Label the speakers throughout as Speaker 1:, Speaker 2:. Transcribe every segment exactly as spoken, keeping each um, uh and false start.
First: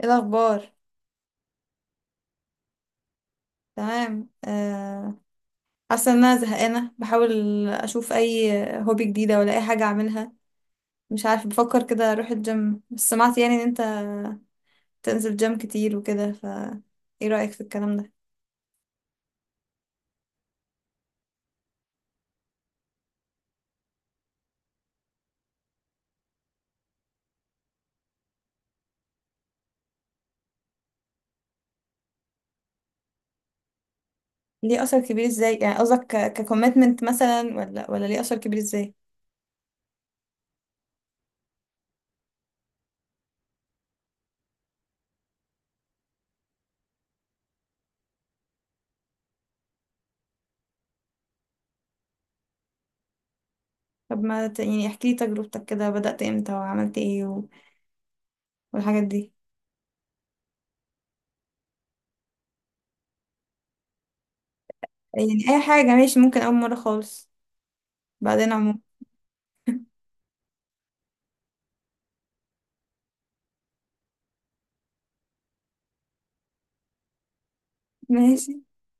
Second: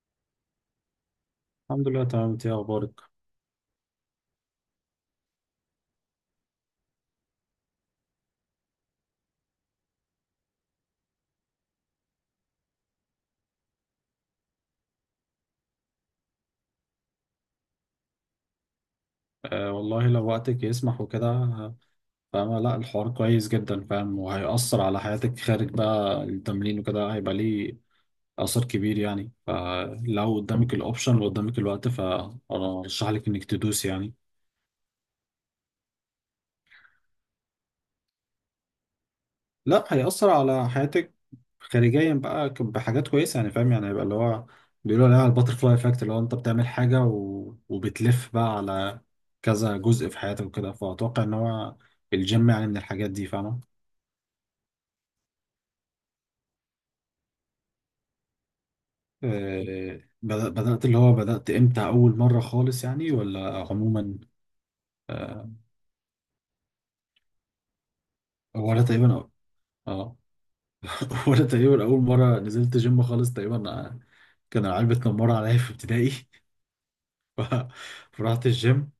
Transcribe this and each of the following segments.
Speaker 1: ايه الاخبار؟
Speaker 2: الحمد لله، تمام. انت ايه اخبارك؟
Speaker 1: تمام آه، حاسه ان انا زهقانه، بحاول اشوف اي هوبي جديده ولا اي حاجه اعملها. مش عارفه، بفكر كده اروح الجيم، بس سمعت يعني ان انت تنزل جيم كتير وكده ف ايه رايك في الكلام ده؟
Speaker 2: آه والله لو وقتك يسمح وكده، آه، فاهمة. لا الحوار كويس جدا فاهم، وهيأثر على حياتك خارج بقى التمرين وكده، هيبقى ليه أثر كبير يعني. فلو قدامك الأوبشن وقدامك الوقت فأرشح لك إنك تدوس يعني.
Speaker 1: ليه اثر كبير ازاي؟ يعني قصدك ككوميتمنت مثلا ولا ولا ليه اثر كبير ازاي؟
Speaker 2: لا، هيأثر على حياتك خارجيا بقى ك- بحاجات كويسة يعني فاهم. يعني هيبقى اللي هو بيقولوا عليها الباترفلاي افكت، اللي هو انت بتعمل حاجة و... وبتلف بقى على كذا جزء في حياتك وكده، فأتوقع إن هو الجيم يعني من الحاجات دي فاهمة.
Speaker 1: طب ما ت... يعني احكي لي تجربتك، كده بدأت امتى وعملت ايه و... والحاجات دي.
Speaker 2: آه، بدأ- بدأت اللي هو بدأت امتى، أول مرة خالص يعني ولا عموما؟
Speaker 1: يعني
Speaker 2: آه،
Speaker 1: اي حاجه ماشي، ممكن اول مره خالص بعدين عموما.
Speaker 2: ولا تقريبا. اه. ولا تقريبا أول مرة نزلت جيم خالص تقريبا، آه، كان العيال بتنمر عليا في ابتدائي. ف- فرحت
Speaker 1: ماشي.
Speaker 2: الجيم،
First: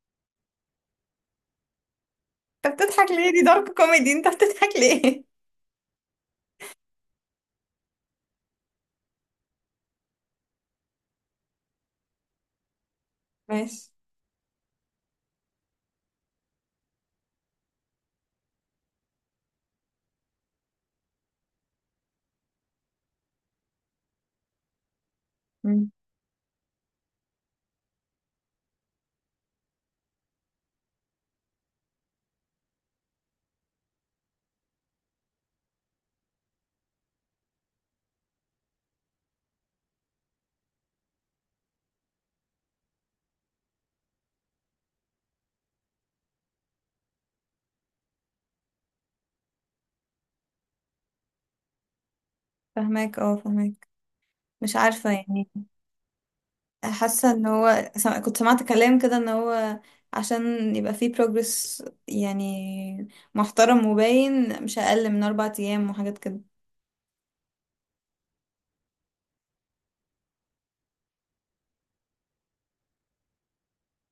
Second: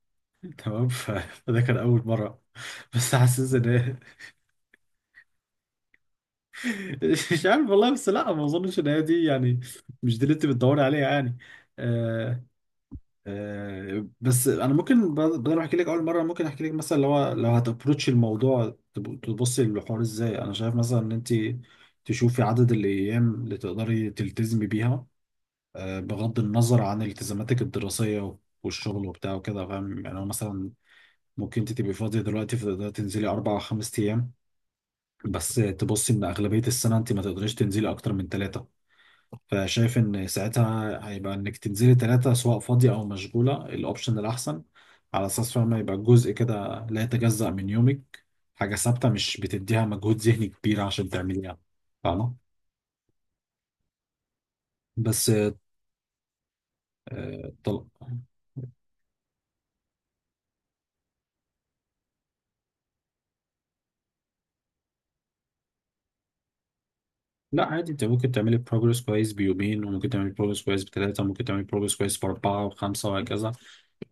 Speaker 2: تمام. ف- فده كان أول مرة.
Speaker 1: انت بتضحك
Speaker 2: بس
Speaker 1: ليه؟ دي
Speaker 2: حاسس إن
Speaker 1: دارك
Speaker 2: هي
Speaker 1: كوميدي، انت بتضحك ليه؟
Speaker 2: مش عارف والله، بس لا ما أظنش إن هي دي يعني. مش دي اللي أنت بتدوري عليها يعني. آه،
Speaker 1: ماشي.
Speaker 2: آه، بس انا ممكن ب- بدل ما احكي لك اول مره ممكن احكي لك مثلا، لو لو هتابروتش الموضوع تب- تبصي للحوار ازاي. انا شايف مثلا ان انت تشوفي عدد الايام اللي تقدري تلتزمي بيها،
Speaker 1: مم.
Speaker 2: آه، بغض النظر عن التزاماتك الدراسيه والشغل وبتاع وكده فاهم. يعني هو مثلا ممكن انت تبقي فاضيه دلوقتي فتقدري تنزلي اربع او خمس ايام، بس تبصي ان اغلبيه السنه انت ما تقدريش تنزلي اكتر من ثلاثه. فشايف ان ساعتها هيبقى انك تنزلي ثلاثة، سواء فاضية او مشغولة، الاوبشن الاحسن، على اساس فاهمة يبقى جزء كده لا يتجزأ من يومك. حاجة ثابتة مش بتديها مجهود ذهني كبير عشان تعمليها، فاهمة؟
Speaker 1: فهماك، اه، فهماك. مش عارفة
Speaker 2: بس
Speaker 1: يعني. حاسة ان
Speaker 2: آه، طل...
Speaker 1: هو سم... كنت سمعت كلام كده، ان هو عشان يبقى فيه progress يعني محترم وباين، مش اقل من اربع ايام وحاجات كده.
Speaker 2: لا عادي، انت ممكن تعملي بروجرس كويس بيومين، وممكن تعملي بروجرس كويس بثلاثة، وممكن تعملي بروجرس كويس بأربعة وخمسة وهكذا.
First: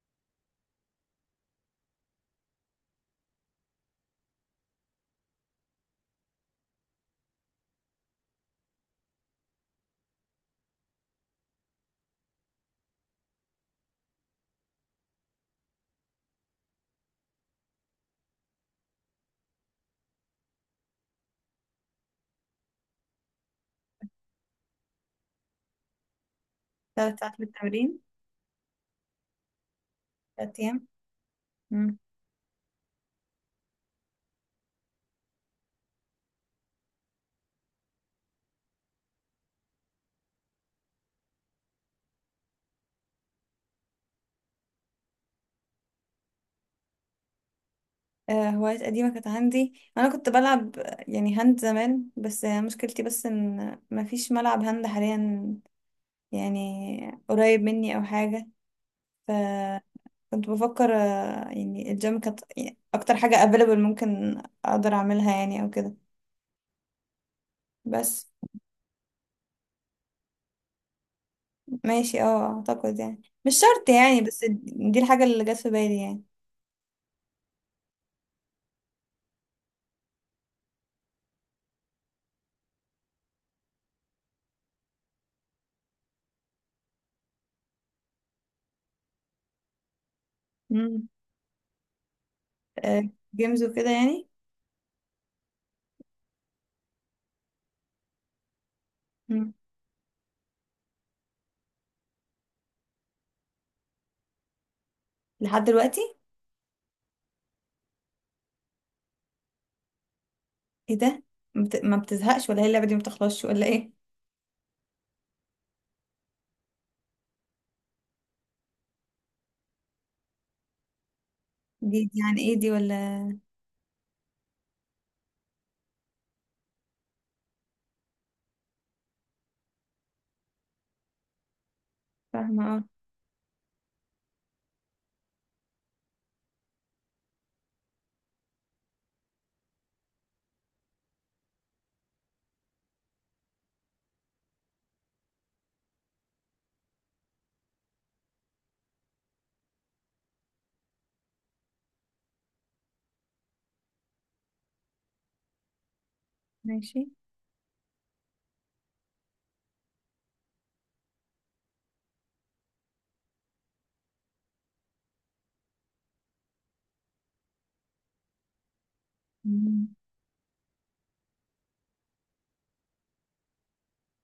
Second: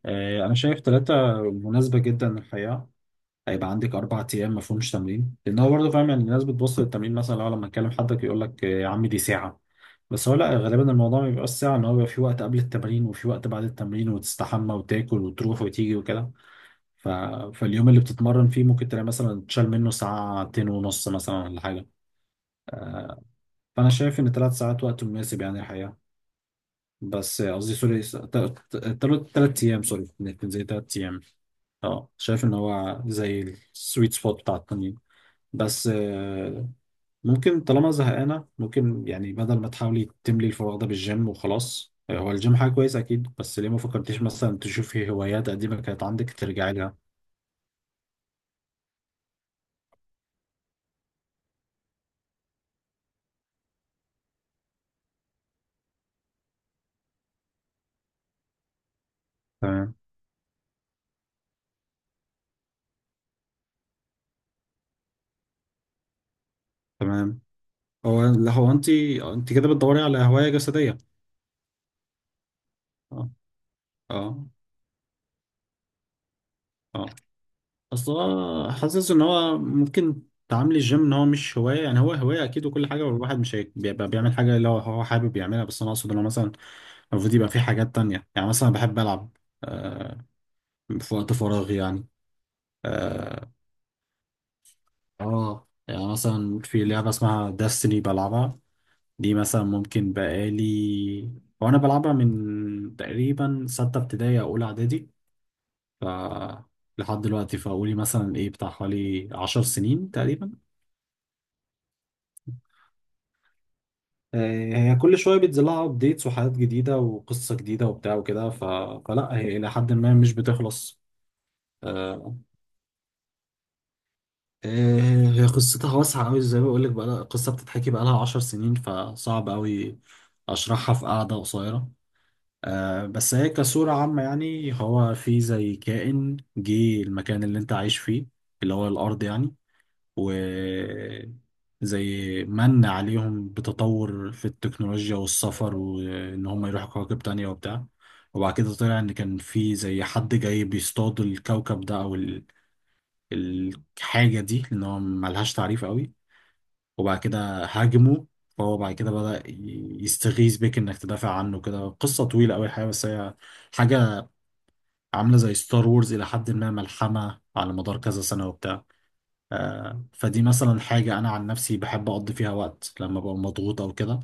Speaker 2: آه، انا شايف ثلاثة مناسبة جدا للحياة. هيبقى عندك اربع ايام ما فيهمش تمرين. لان هو برضه فاهم يعني، الناس بتبص للتمرين مثلا، لو لما تكلم حدك يقول لك يا عم دي ساعه. بس هو لا، غالبا الموضوع ما بيبقاش ساعه. ان هو بيبقى في وقت قبل التمرين وفي وقت بعد التمرين، وتستحمى وتاكل وتروح وتيجي وكده. ف... فاليوم اللي بتتمرن فيه ممكن تلاقي مثلا تشال منه ساعتين ونص مثلا ولا حاجه. فانا شايف ان ثلاث ساعات وقت مناسب يعني الحقيقه.
Speaker 1: تلات ساعات
Speaker 2: بس قصدي
Speaker 1: للتمرين؟
Speaker 2: سوري، ثلاث ايام سوري، كان
Speaker 1: تلات
Speaker 2: زي
Speaker 1: ايام
Speaker 2: ثلاث ايام.
Speaker 1: مم.
Speaker 2: اه شايف ان هو زي السويت سبوت بتاع التمرين. بس ممكن طالما زهقانة ممكن يعني، بدل ما تحاولي تملي الفراغ ده بالجيم وخلاص، آه، هو الجيم حاجة كويسة أكيد، بس ليه ما فكرتيش مثلا تشوفي هوايات قديمة كانت عندك ترجعي لها؟
Speaker 1: آه، هوايات قديمة كانت عندي. انا كنت بلعب يعني هاند زمان، بس مشكلتي بس ان مفيش ملعب هاند حاليا يعني قريب مني او حاجة.
Speaker 2: تمام.
Speaker 1: كنت بفكر آه، يعني الجيم كانت يعني اكتر حاجة available ممكن اقدر اعملها يعني او كده.
Speaker 2: تمام. هو
Speaker 1: بس.
Speaker 2: لا، هو أنت أنت كده بتدوري على هواية جسدية.
Speaker 1: ماشي، اه، اعتقد يعني
Speaker 2: أه.
Speaker 1: مش شرط يعني، بس.
Speaker 2: أه.
Speaker 1: دي الحاجة اللي جت في بالي يعني.
Speaker 2: أه. أصل هو حاسس إن هو ممكن تعاملي الجيم إن هو مش هواية. يعني هو هواية أكيد وكل حاجة، والواحد مش هي- بيبقى بيعمل حاجة اللي هو هو حابب يعملها، بس أنا أقصد إن هو مثلا المفروض يبقى في حاجات تانية. يعني مثلا بحب ألعب آه،
Speaker 1: مم.
Speaker 2: في وقت فراغي يعني.
Speaker 1: آه.
Speaker 2: آه
Speaker 1: جيمز وكده يعني.
Speaker 2: اه يعني مثلا في لعبة اسمها داستني بلعبها. دي
Speaker 1: مم.
Speaker 2: مثلا ممكن بقالي، وانا بلعبها من تقريبا ستة ابتدائي او اولى اعدادي
Speaker 1: لحد دلوقتي؟
Speaker 2: ف لحد دلوقتي. فقولي مثلا ايه، بتاع حوالي عشر سنين تقريبا.
Speaker 1: ايه ده؟ ما بت- ما بتزهقش ولا هي اللعبة دي ما بتخلصش ولا ايه؟
Speaker 2: آه، هي كل شوية بينزل لها ابديتس وحاجات جديدة وقصة جديدة وبتاع وكده. ف... فلا هي إلى حد ما مش بتخلص.
Speaker 1: دي دي
Speaker 2: آه،
Speaker 1: يعني ايه دي ولا؟
Speaker 2: آه، هي قصتها واسعة أوي، زي ما بقولك بقى، قصة بتتحكي بقالها عشر سنين، فصعب أوي أشرحها في قعدة قصيرة.
Speaker 1: فاهمة، اه.
Speaker 2: آه، بس هي كصورة عامة يعني، هو في زي كائن جه المكان اللي أنت عايش فيه، اللي هو الأرض يعني، و زي من عليهم بتطور في التكنولوجيا والسفر وإن هم يروحوا كواكب تانية وبتاع. وبعد كده طلع إن كان في زي حد جاي بيصطاد الكوكب ده أو الحاجة دي، لأن هو ملهاش تعريف قوي.
Speaker 1: ماشي.
Speaker 2: وبعد كده هاجمه، فهو بعد كده بدأ يستغيث بك إنك تدافع عنه كده. قصة طويلة أوي الحقيقة، بس هي حاجة عاملة زي ستار وورز إلى حد ما، ملحمة على مدار كذا سنة وبتاع.
Speaker 1: مم.
Speaker 2: آه، فدي مثلا حاجة أنا عن نفسي بحب أقضي فيها وقت لما ببقى مضغوط أو كده،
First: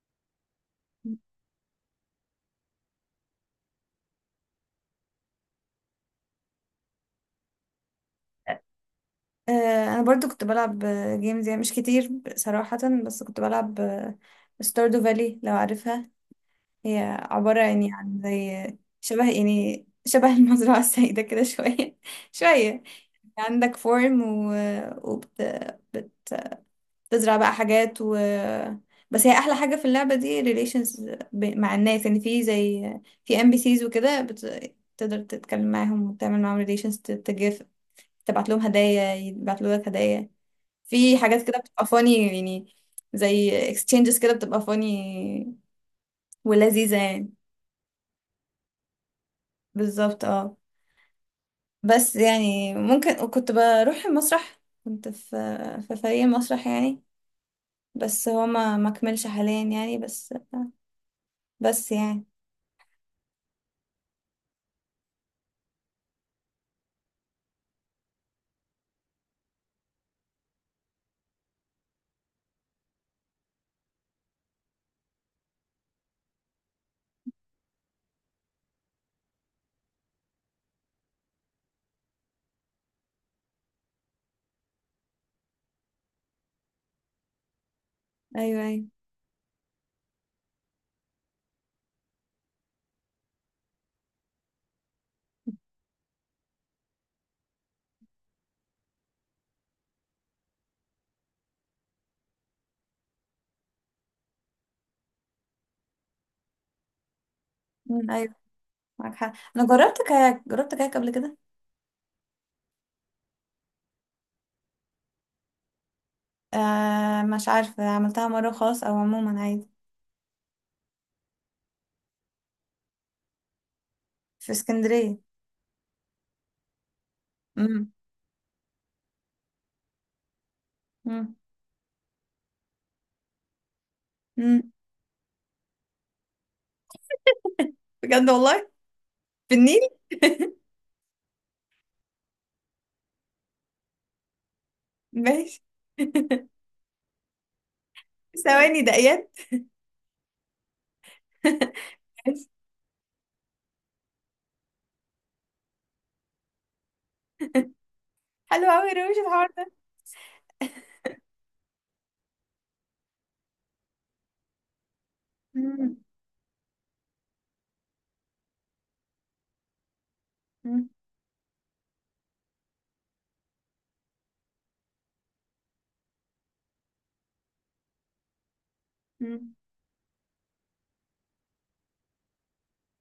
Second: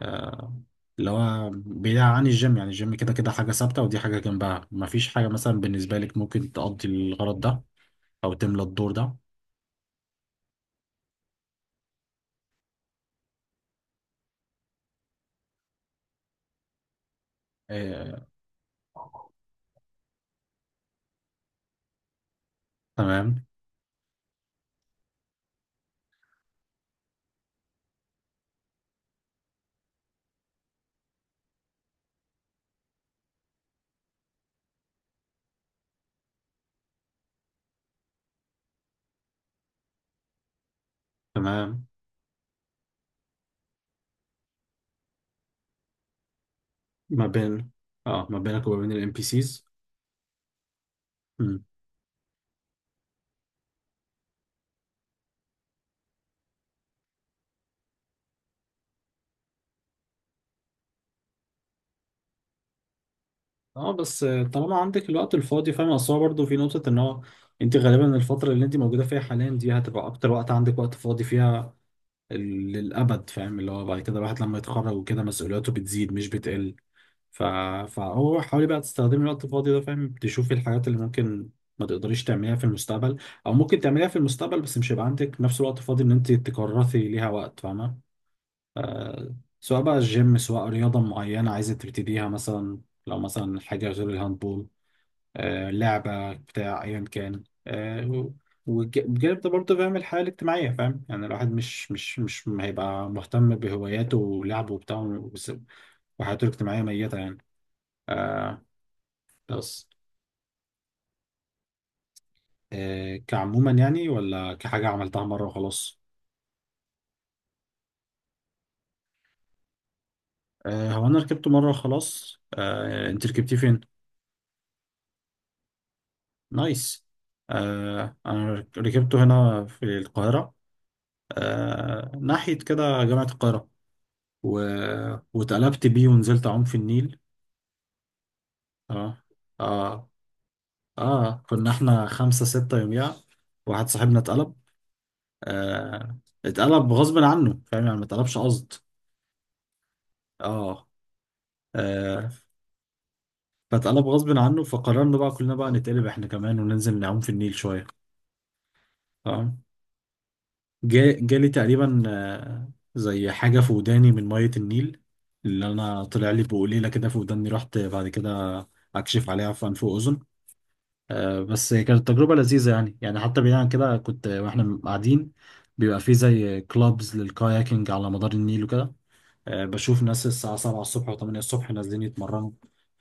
Speaker 2: آه، اللي هو بعيد عن الجيم يعني. الجيم كده كده حاجة ثابتة، ودي حاجة جنبها مفيش حاجة. مثلا بالنسبة لك ممكن تقضي الغرض ده أو تملى الدور ده.
Speaker 1: آه، انا برضو كنت بلعب جيمز يعني، مش كتير صراحة. بس كنت بلعب ستاردو فالي، لو عارفها. هي عبارة يعني عن
Speaker 2: آه،
Speaker 1: زي شبه يعني شبه المزرعة السعيدة كده شوية شوية.
Speaker 2: تمام.
Speaker 1: عندك فورم و... وبتزرع بقى حاجات و... بس هي أحلى حاجة في اللعبة دي relations، ب... مع الناس يعني، في زي في ام بي سيز وكده بت... تقدر تتكلم معاهم وتعمل معاهم relations، ت- تجف، تبعت لهم هدايا، يبعتوا لك هدايا. في حاجات كده بتبقى
Speaker 2: تمام.
Speaker 1: funny يعني، زي exchanges كده بتبقى funny ولذيذة
Speaker 2: ما
Speaker 1: يعني.
Speaker 2: بين، اه ما بينك وما بين الام بي سيز.
Speaker 1: بالظبط، اه. بس يعني ممكن. وكنت بروح المسرح، كنت في في فريق مسرح يعني، بس هو ما ما كملش حاليا يعني، بس. بس يعني.
Speaker 2: اه بس طالما عندك الوقت الفاضي فاهم. اصل هو برضه في نقطة ان هو انت غالبا الفترة اللي انت موجودة فيها حاليا دي هتبقى اكتر وقت عندك وقت فاضي فيها ال- للابد فاهم. اللي هو بعد كده الواحد لما يتخرج وكده مسؤولياته بتزيد مش بتقل. ف... فهو حاولي بقى تستخدمي الوقت الفاضي ده فاهم، تشوفي الحاجات اللي ممكن ما تقدريش تعمليها في المستقبل، او ممكن تعمليها في المستقبل بس مش هيبقى عندك نفس الوقت فاضي ان انت تكرسي ليها وقت فاهمة.
Speaker 1: ايوه، ايوه.
Speaker 2: آه، سواء بقى الجيم، سواء رياضة معينة عايزة تبتديها مثلا، لو مثلا حاجة غير الهاندبول، آه، لعبة بتاع أيا كان. آه، وبجانب ده برضه فاهم الحياة الاجتماعية فاهم. يعني الواحد مش مش مش هيبقى مهتم بهواياته ولعبه وبتاع وس- وحياته الاجتماعية ميتة يعني.
Speaker 1: مم، ايوه.
Speaker 2: آه،
Speaker 1: معاك حق. انا
Speaker 2: بس
Speaker 1: جربت كاياك جربت كاياك قبل كده.
Speaker 2: آه، كعموما يعني، ولا كحاجة عملتها مرة وخلاص؟
Speaker 1: آه، مش عارفه عملتها مره خاص او عموما، عادي.
Speaker 2: آه، هو أنا ركبته مرة وخلاص. آه، أنت ركبتيه فين؟
Speaker 1: في اسكندريه.
Speaker 2: نايس.
Speaker 1: امم.
Speaker 2: آه أنا ركبته هنا في القاهرة.
Speaker 1: امم.
Speaker 2: آه ناحية كده جامعة القاهرة و...
Speaker 1: امم.
Speaker 2: واتقلبت بيه ونزلت أعوم في النيل.
Speaker 1: بجد والله؟
Speaker 2: آه.
Speaker 1: في النيل؟
Speaker 2: آه. آه كنا إحنا خمسة ستة يوميها، واحد صاحبنا اتقلب.
Speaker 1: ماشي.
Speaker 2: آه، اتقلب غصب عنه فاهم، يعني ما اتقلبش قصد.
Speaker 1: ثواني، دقيقات؟
Speaker 2: آه. آه. فاتقلب غصب عنه فقررنا بقى كلنا بقى نتقلب إحنا كمان وننزل نعوم في النيل شوية.
Speaker 1: حلو قوي، روش الحوار ده.
Speaker 2: جا- جالي تقريبا آه، زي حاجة في وداني من مية النيل، اللي
Speaker 1: مم.
Speaker 2: أنا طلع لي بقليلة كده في وداني، رحت بعد كده أكشف عليها في أنف وأذن.
Speaker 1: مم.
Speaker 2: آه، بس كانت تجربة لذيذة يعني. يعني حتى بعيد عن كده، كنت وإحنا قاعدين بيبقى في زي كلابز للكاياكينج على مدار النيل وكده.
Speaker 1: مم.
Speaker 2: آه، بشوف ناس الساعة سبعة الصبح و8 الصبح نازلين يتمرنوا.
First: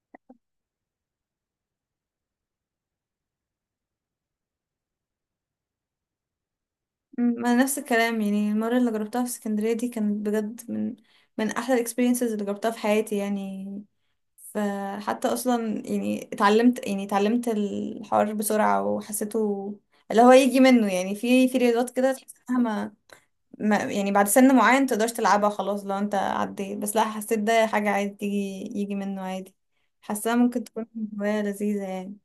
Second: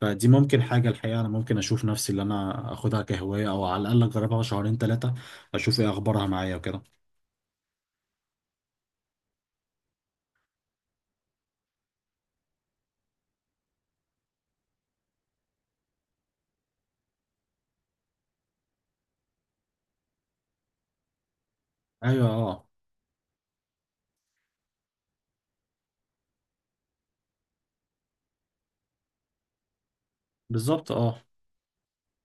Speaker 2: فدي ممكن حاجة الحقيقة أنا ممكن أشوف نفسي اللي أنا أخدها كهواية، أو على الأقل أجربها شهرين ثلاثة أشوف إيه أخبارها معايا وكده.
Speaker 1: مم، انا نفس الكلام يعني، المره اللي جربتها في اسكندريه دي كانت بجد من من احلى الاكسبيرينسز اللي جربتها في حياتي يعني. فحتى اصلا يعني اتعلمت يعني اتعلمت الحوار بسرعه وحسيته، اللي هو يجي منه يعني، في في رياضات كده
Speaker 2: أيوه
Speaker 1: تحس انها
Speaker 2: أه.
Speaker 1: ما ما يعني بعد سن معين متقدرش تلعبها خلاص لو انت عديت، بس لا حسيت ده حاجه عادي تيجي، يجي منه عادي، حاساها ممكن تكون
Speaker 2: بالظبط اه.
Speaker 1: هوايه لذيذه يعني.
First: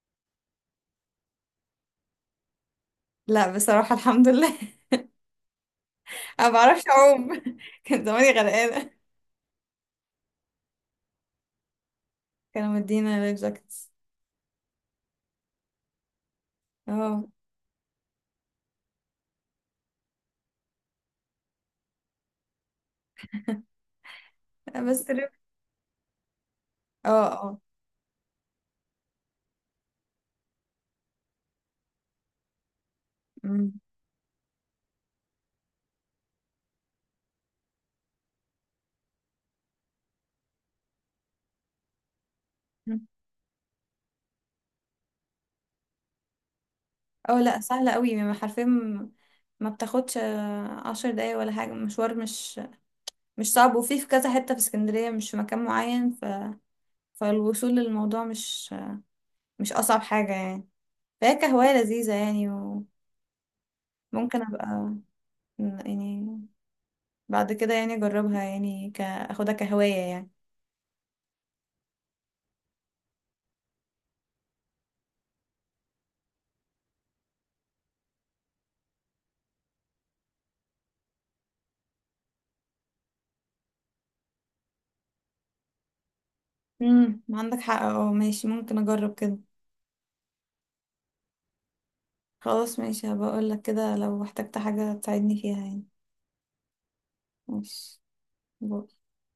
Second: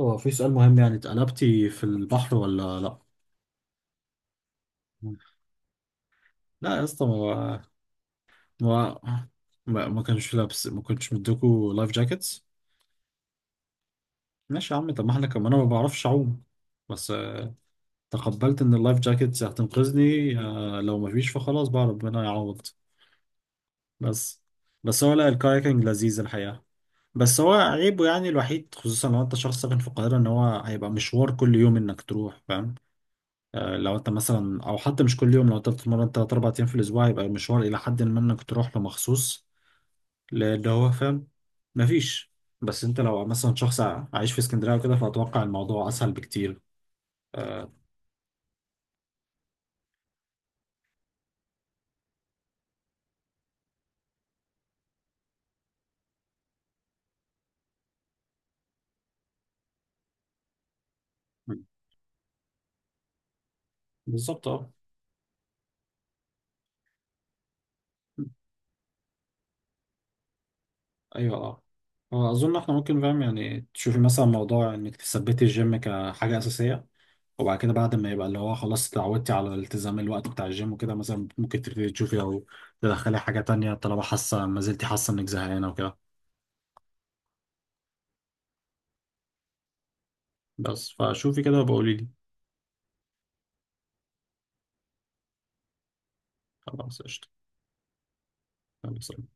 Speaker 2: هو في سؤال مهم يعني، اتقلبتي في البحر ولا لا؟
Speaker 1: لا، بصراحه الحمد لله. انا ما
Speaker 2: لا يا
Speaker 1: بعرفش
Speaker 2: اسطى.
Speaker 1: اعوم.
Speaker 2: ما
Speaker 1: كان زماني غرقانه.
Speaker 2: ما ما ما كانش لابس، ما كنتش مديكوا لايف جاكيتس؟
Speaker 1: كانوا مدينا لايف جاكتس.
Speaker 2: ماشي يا عم، طب ما احنا كمان انا ما بعرفش اعوم، بس
Speaker 1: اه،
Speaker 2: آه، تقبلت ان اللايف جاكيتس هتنقذني. آه، لو ما فيش فخلاص بقى ربنا يعوض. بس بس
Speaker 1: بس.
Speaker 2: هو
Speaker 1: ال-
Speaker 2: لا الكايكنج لذيذ الحقيقة.
Speaker 1: اه،
Speaker 2: بس هو
Speaker 1: اه.
Speaker 2: عيبه يعني الوحيد، خصوصا لو انت شخص ساكن في القاهرة، ان هو هيبقى مشوار كل يوم انك تروح فاهم.
Speaker 1: أمم.
Speaker 2: آه، لو انت مثلا، او حتى مش كل يوم، لو انت بتتمرن تلات اربع ايام في الاسبوع يبقى المشوار الى حد ما انك تروح له مخصوص، لان هو فاهم مفيش. بس انت لو مثلا شخص ع- عايش في اسكندريه وكده فاتوقع الموضوع اسهل بكتير.
Speaker 1: اه، لا
Speaker 2: آه،
Speaker 1: سهلة قوي، ما حرفيا، ما ما بتاخدش آه، عشر دقايق ولا حاجة، مشوار مش مش صعب. وفي في كذا حتة في اسكندرية، مش في مكان معين ف... فالوصول للموضوع مش مش أصعب حاجة يعني. فهي كهواية لذيذة يعني، وممكن
Speaker 2: بالظبط
Speaker 1: أبقى
Speaker 2: اه.
Speaker 1: يعني بعد كده يعني أجربها يعني ك... أخدها كهواية يعني.
Speaker 2: ايوه اه. هو اظن احنا ممكن فاهم، يعني تشوفي مثلا موضوع انك تثبتي الجيم كحاجه اساسيه، وبعد كده بعد ما يبقى اللي هو خلاص اتعودتي على التزام الوقت بتاع الجيم وكده، مثلا ممكن تبتدي تشوفي او تدخلي حاجه تانية طالما حاسه ما زلتي حاسه انك زهقانه وكده.
Speaker 1: امم، عندك حق، اه، ماشي، ممكن أجرب كده.
Speaker 2: بس فشوفي كده وبقولي لي.
Speaker 1: خلاص، ماشي، هبقى اقول لك كده لو احتجت حاجة تساعدني فيها يعني.
Speaker 2: خلاص قشطة.
Speaker 1: ماشي. باي.
Speaker 2: يلا، سلام.